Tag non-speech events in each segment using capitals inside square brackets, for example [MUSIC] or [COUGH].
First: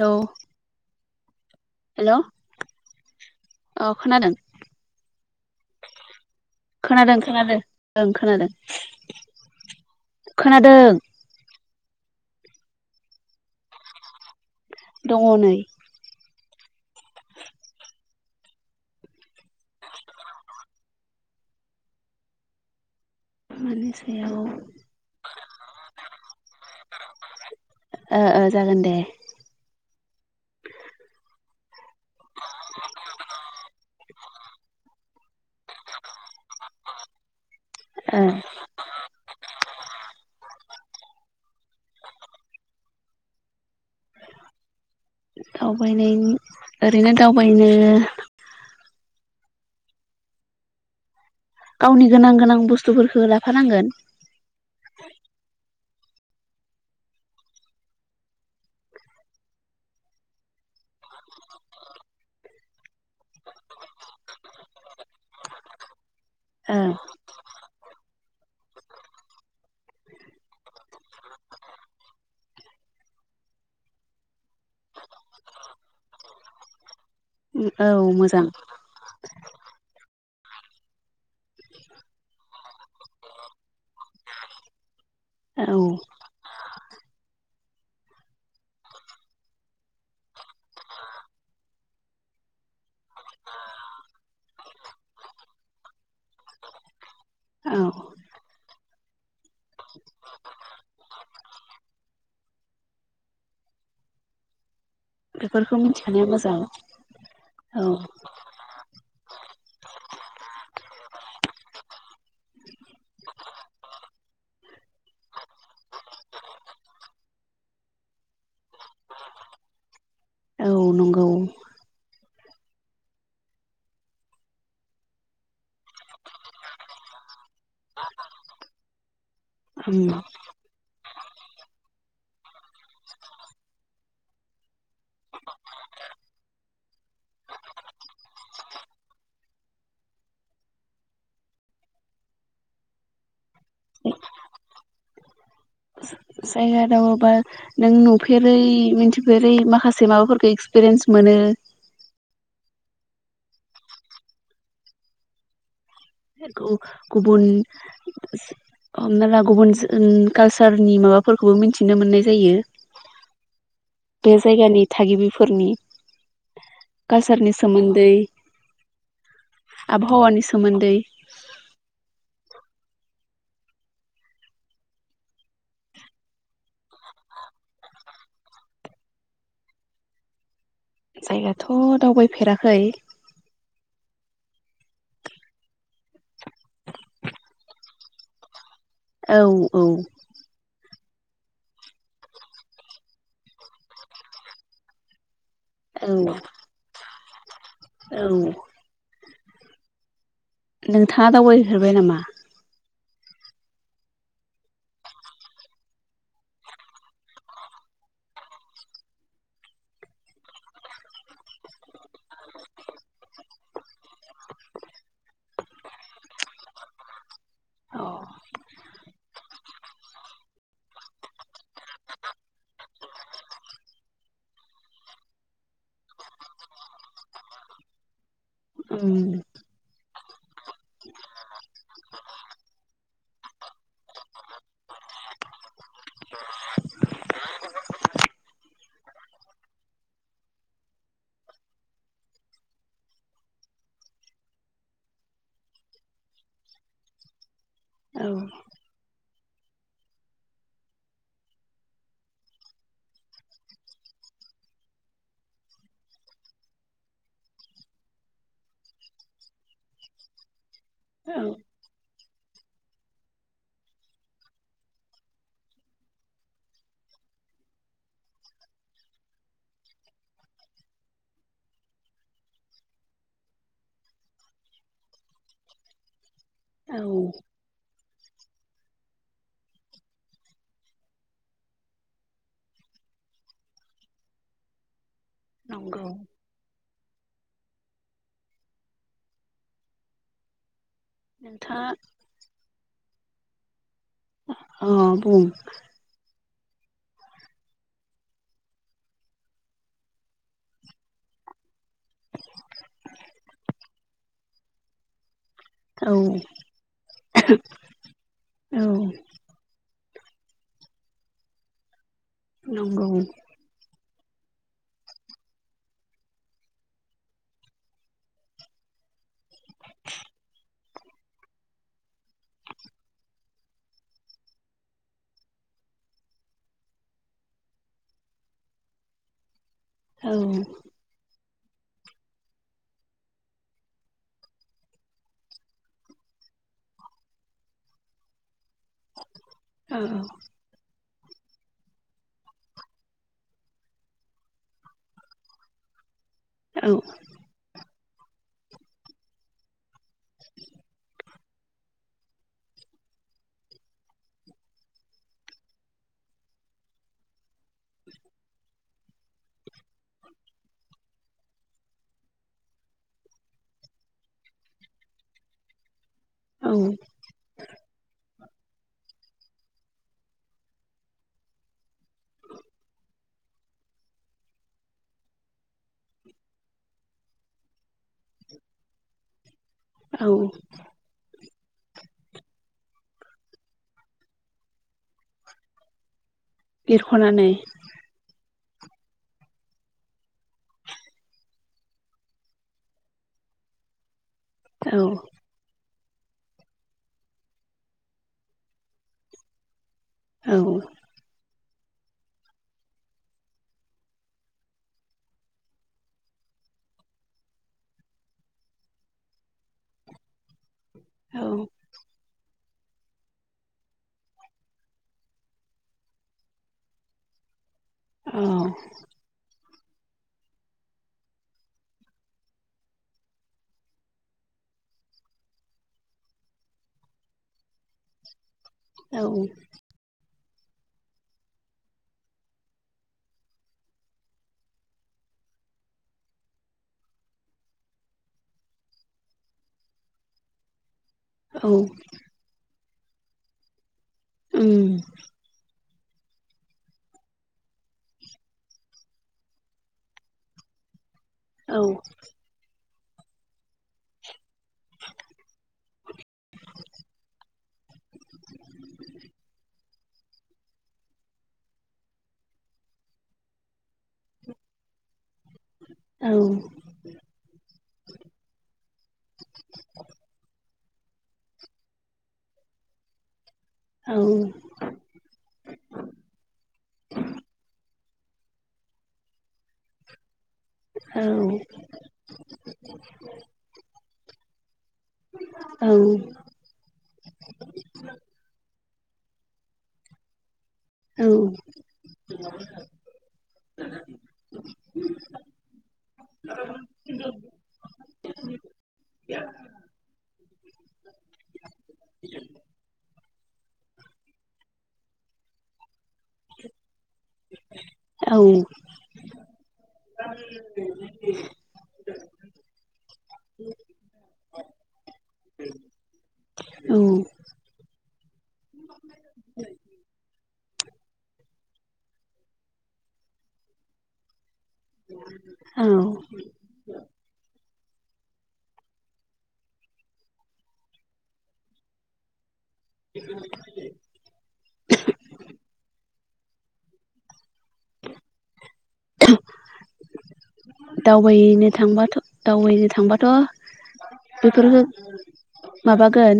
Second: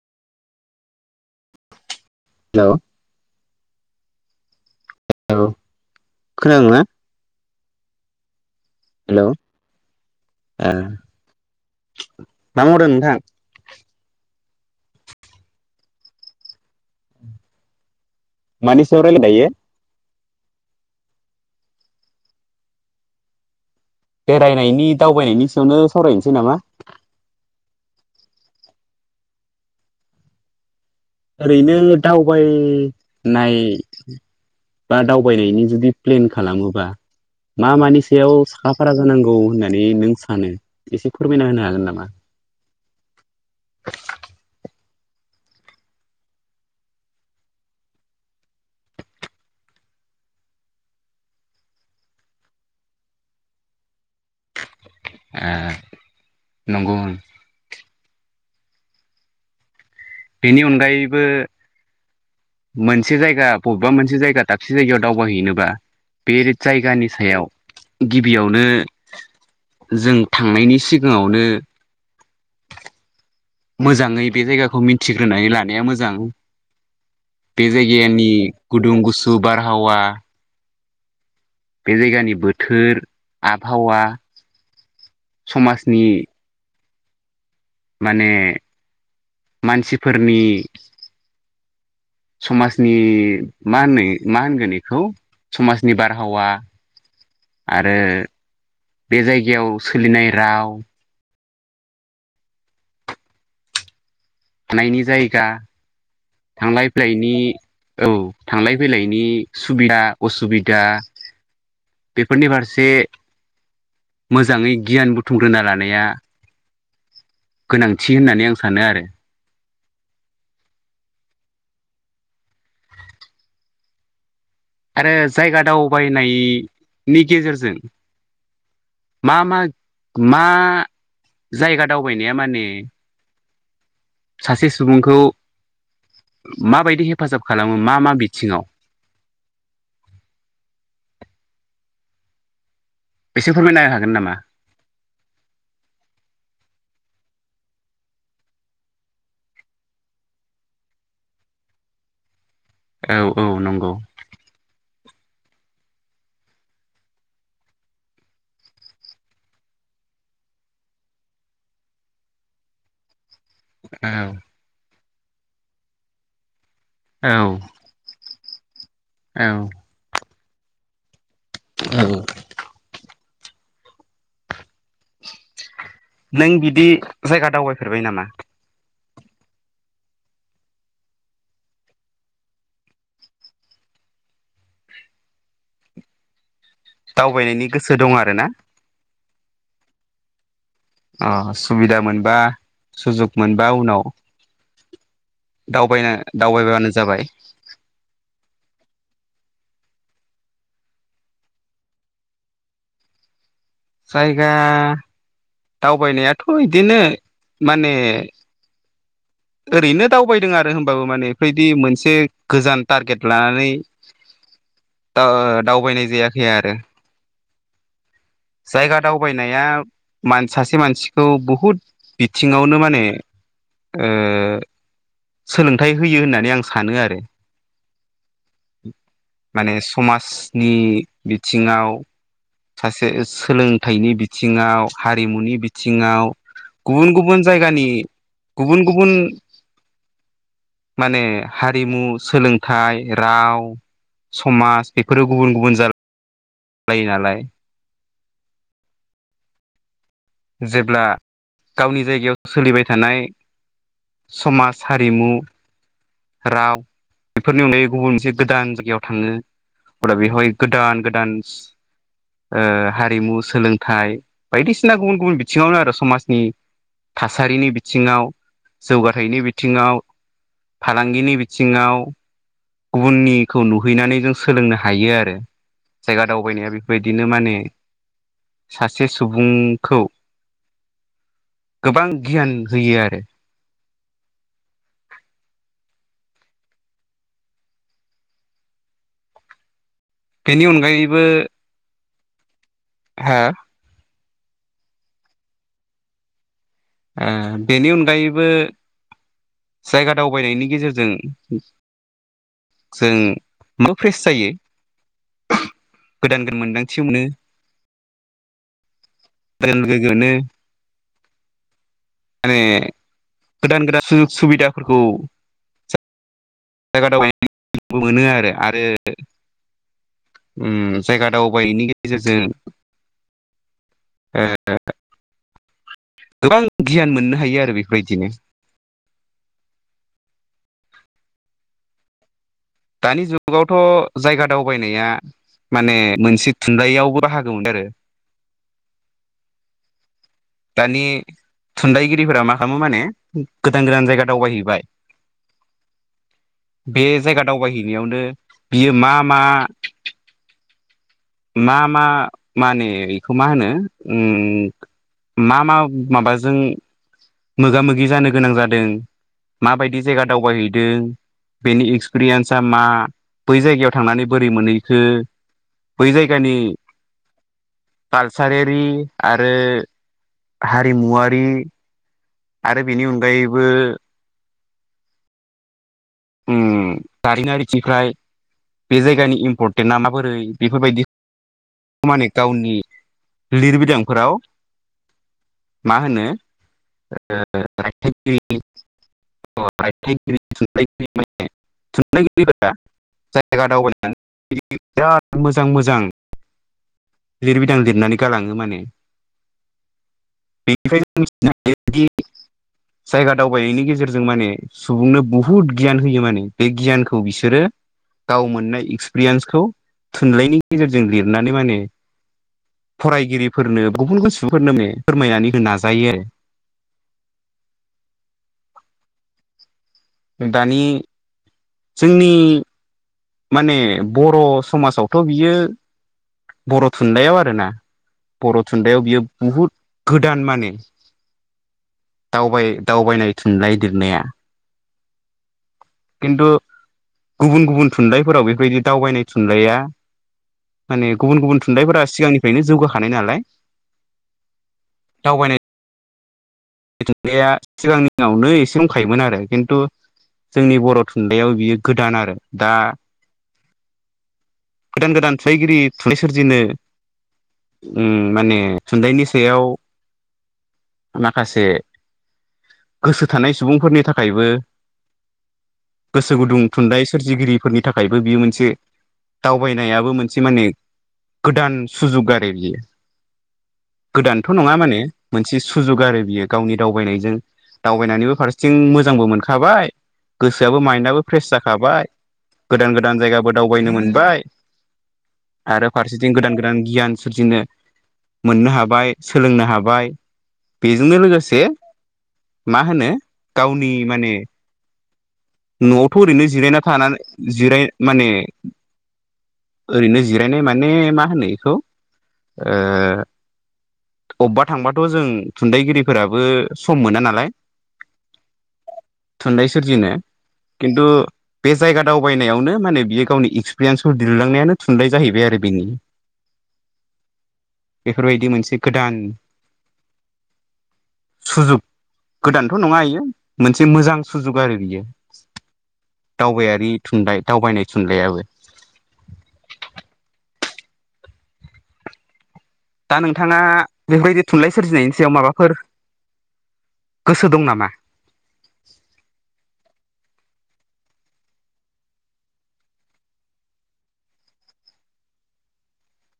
Hello [UNINTELLIGIBLE] हेल' hello औ खोनादों। Hello [UNINTELLIGIBLE] खोनादों ना? ओं खोनादों हेलौ खोनादों मा मावदों नोंथां दङ नै मानि सायाव रायलायो दायो। माने बेरायनायनि दावबायनायनि सायावनो सावरायनोसै नामा? ओ ओ जागोन दे। ओरैनो दावबायनाय बा दावबायनायनि जुदि प्लेन खालामोबा मा मानि ओ सायाव साखाफारा जानांगौ होननाय माने नों सानो एसे फोरमायना होनो हागोन नामा? [INAUDIBLE] दावबायनाय ओरैनो दावबायनो गावनि गोनां गोनां बुसथुफोरखौ लाफानांगोन। ओ नंगौ बेनि अनगायैबो मोनसे जायगा बबेबा मोनसे जायगा दाबसे जायगायाव दावबाय हैनोबा बे औ जायगानि सायाव गिबियावनो जों थांनायनि सिगाङावनो [INAUDIBLE] मोजाङै बे जायगाखौ मिथिग्रोनानै लानाया मोजां। बे औ जायगानि मोजां गुदुं गुसु बारहावा बे जायगानि बोथोर आबहावा औ समाजनि माने मानसिफोरनि समाजनि मा होनो मा होनगोन बेखौ समाजनि बारहावा औ आरो बे जायगायाव सोलिनाय राव थानायनि जायगा बेफोरखौ मिथिखानाया मोजां थांलाय फैलायनि औ थांलाय फैलायनि सुबिदा असुबिदा बेफोरनि फारसे मोजाङै गियान बुथुमग्रोना लानाया गोनांथि होननानै आं सानो आरो। औ नंगौ आरो जायगा दावबायनायनि गेजेरजों मा मा उम मा जायगा दावबायनाया माने सासे सुबुंखौ माबायदि हेफाजाब खालामो मा मा बिथिङाव [INAUDIBLE] एसे फोरमायनो हागोन नामा? जायगा दावबायोबा नों नुफेरै मिथिफेरै माखासे माबाफोरखौ एक्सपिरियेन्स मोनो। [INAUDIBLE] औ औ नंगौ गुबुन हमना ला गुबुन कालसारनि माबाफोरखौबो मिथिनो मोननाय जायो। औ बे जायगानि थागिबिफोरनि औ कालसारनि सोमोनदै आबहावानि सोमोन्दै औ नों बिदि जायगा दावबायफेरबाय नामा? जायगाथ' दावबायफेराखै। दावबायनायनि गोसो दं आरो ना? औ औ अ सुबिदा मोनबा सुजुग मोनबा उनाव दावबायनो दावबायबानो जाबाय। औ नोंथाङा दावबायहैफेरबाय नामा? जायगा दावबायनायाथ' इदिनो माने ओरैनो दावबायदों आरो होमबाबो माने बेफोरबायदि मोनसे गोजान टारगेट लानानै [INAUDIBLE] दा ओ दावबायनाय जायाखै आरो। अ जायगा दावबायनाया मान सासे मानसिखौ बहुद बिथिङावनो माने [INAUDIBLE] ओ सोलोंथाइ होयो होननानै आं सानो आरो। उम माने समाजनि बिथिङाव सासे सोलोंथाइनि बिथिङाव हारिमुनि बिथिङाव गुबुन गुबुन जायगानि गुबुन गुबुन माने हारिमु, सोलोंथाइ, राव समाज बेफोरो गुबुन गुबुन जार लायो नालाय। औ जेब्ला गावनि जायगायाव सोलिबाय थानाय समाज, हारिमु, राव, बेफोरनि अनगायै गुबुन मोनसे गोदान जायगायाव थाङो अब्ला बेवहाय गोदान औ गोदान्स ओ हारिमु सोलोंथाइ बायदिसिना गुबुन गुबुन बिथिङावनो आरो समाजनि थासारिनि बिथिङाव जौगानायनि बिथिङाव फालांगिनि बिथिङाव गुबुननिखौ नुहैनानै जों सोलोंनो हायो आरो जायगा दावबायनाया औ बेफोरबायदिनो माने सासे सुबुंखौ गोबां गियान होयो आरो। नंगौ बेनि अनगायै नोंथाङा हा अ बुंं ओ बेनि अनगायैबो जायगा दावबायनायनि गेजेरजों जों मा फेस जायो औ गोदान गोदान मोनदांथिबो औ मोनो [UNINTELLIGIBLE] गोगोनो माने नंगौ गोदान गोदान सुजुग सुबिदाफोरखौ सा [UNINTELLIGIBLE] मोनो आरो आरो [INAUDIBLE] उम जायगा दावबायनायनि गेजेरजों ओ गोबां गियान मोननो हायो आरो बेफोरबायदिनो। औ दानि जुगावथ' जायगा दावबायनाया माने मोनसे थुनलायाव बाहागो मोनदों आरो। औ नि थुनलाइगिरिफोरा मा खालामो माने गोदान गोदान जायगा दावबायहैबाय। [INAUDIBLE] औ बे जायगा दावबायहैनायावनो बियो मा मा? [INAUDIBLE] मा मा माने बेखौ मा होनो ओम? मा मा माबाजों मोगा मोगि जानो गोनां जादों। माबायदि जायगा दावबायहैदों। बेनि एक्सपिरियेनया मा बै जायगायाव थांनानै बोरै मोनहैखो? बै जायगानि औ बार थासारियारि आरो हारिमुवारि आरो बेनि अनगायैबो ओ दारिनारिथिफ्राय [UNINTELLIGIBLE] बे जायगानि इम्पर्टे ना औ माबोरै बेफोरबायदि माने गावनि लिरबिदांफोराव मा होनो? ओ एरख'नानै [UNINTELLIGIBLE] थुनलाइगिरिफोरा जायगा दावबायनानै बि औ बिराद मोजां मोजां लिरबिदां लिरनानै गालाङो माने औ बेनिफ्राय नदि [UNINTELLIGIBLE] जायगा दावबायनायनि गेजेरजों माने सुबुंनो बहुद गियान होयो माने बे गियानखौ बिसोरो गाव मोननाय एक्सपिरियेन्सखौ थुनलाइनि गेजेरजों औ लिरनानै माने फरायगिरिफोरनो गुबुन [UNINTELLIGIBLE] गोसोफोरनो [UNINTELLIGIBLE] फोरमायनानै होनो नाजायो आरो। औ दानि जोंनि माने बर' समाजावथ' बियो बर' थुनलाइयाव आरोना बर' थुनलाइयाव बियो औ बुहुत गोद दान मानि दावबाय दावबायनाय थुननायइ लिरनाया खिनथु गुबुन गुबुन थुनलाइफोराव बेबायदि दावबायनाय थुनलाइया माने गुबुन औ गुबुन थुनलाइफोरा सिगांनिफ्रायनो जौगाखानाय नालाय। ओम नाया सिगांनि दिनावनो एसे दंखायोमोन आरो खिनथु जोंनि बर' नुनायाव औ बियो गोदान आरो दा [INAUDIBLE] गोदान गोदान थुनलाइगिरि थुनलाइ सोरजिनो ओम माने थुनथाइनि सायाव माखासे गोसो थानाय सुबुंफोरनि थाखायबो औ गोसो गुदुं थुनलाइ सोरजिगिरिफोरनि थाखायबो बियो मोनसे दावबायनायाबो मोनसे माने गोदान सुजुग आरो बियो औ गोदानथ' नङा माने मोनसे सुजुग आरो बियो गावनि दावबायनायजों दावबायनानैबो फारसेथिं मोजांबो मोनखाबाय गोसोयाबो माइन्दआबो फ्रेस जाखाबाय गोदान गोदान जायगाबो दावबायनो मोनबाय। आरो औ फारसेथिं गोदान गोदान गियान सोरजिनो मोननो हाबाय। हाय सोलोंनो हाबाय। बेजोंनो लोगोसे मा होनो गावनि माने न'आवथ' ओरैनो जिरायना थानानै जिराय माने। ओरैनो जिरायनाय माने मा होनो एखौ ओ अबेबा थांबाथ' जों थुनलाइगिरिफोराबो सम मोना नालाय। औ थुनलाइ सोरजिनो खिनथु बे जायगा दावबायनायावनो माने बियो गावनि एक्सपिरियेन्सफोर लिरलांनायानो थुनलाइ जाहैबाय आरो बेनि बेफोर बायदि मोनसे गोदान सुजुग गोदानथ' नङा इयो मोनसे मोजां सुजुग आरोखि औ दावबायारि थुनलाइ दावबायनाय थुनलाइबो दा नोंथाङा बेफोरबायदि थुनलाइ सोरजिनायनि सायाव माबाफोर गोसो दं नामा? दावबायनो थांबाथ' दावबायनो थांबाथ' बेफोर माबागोन।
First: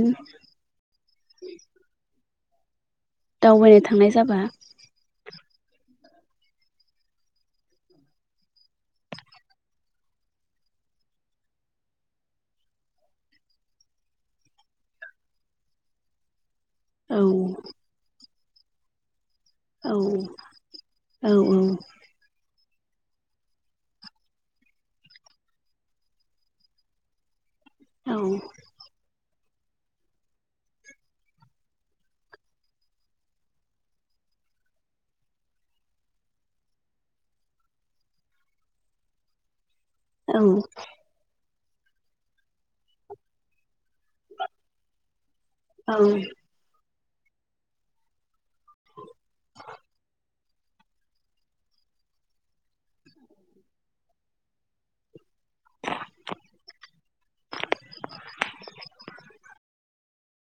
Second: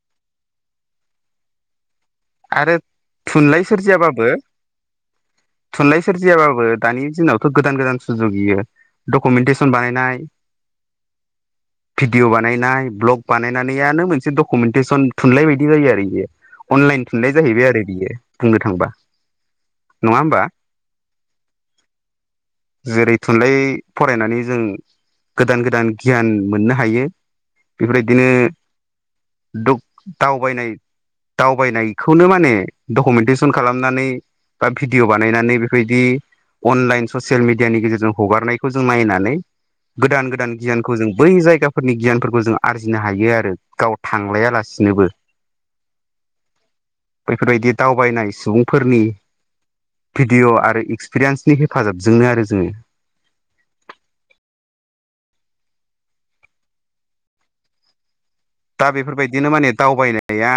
आरो थुनलाइ दावबायनो थांनाय सोरजियाबाबो। जाबा थुनलाइ सोरजियाबाबो दानि दिनावथ' गोदान गोदान सुजुगयो डकुमेन्टेसन बानायनाय। [INAUDIBLE] भिडिअ बानायनाय भ्लग बानायनानैानो मोनसे डकुमेन्टेसन थुनलाइ बायदि जायो आरो बेयो अ।। औ थुनलानाय जाहैबाय आरो बियो बुंनो थांबा औ नङा होमबा औ औ। जेरै थुनलाइ फरायनानै जों गोदान गोदान गियान मोननो हायो। औ बेफोरदिनो दावबायनाय दावबायनाय। खौनो माने डकुमेन्टेसन खालामनानै बा भिडिअ' बानायनानै बेबायदि। अनलाइन ससियेल मिडियानि गेजेरजों हगारनायखौ जों नायनानै। गोदान गोदान गियानखौ जों बै जायगाफोरनि गियानफोरखौ जों आरजिनो हायो आरो। गाव थांलायालासिनोबो। औ बेफोरबायदि दावबायनाय सुबुंफोरनि भिडिअ आरो एक्सपिरियेन्सनि हेफाजाबजोंनो आरो जोङो। दा बेफोरबायदिनो माने दावबायनाया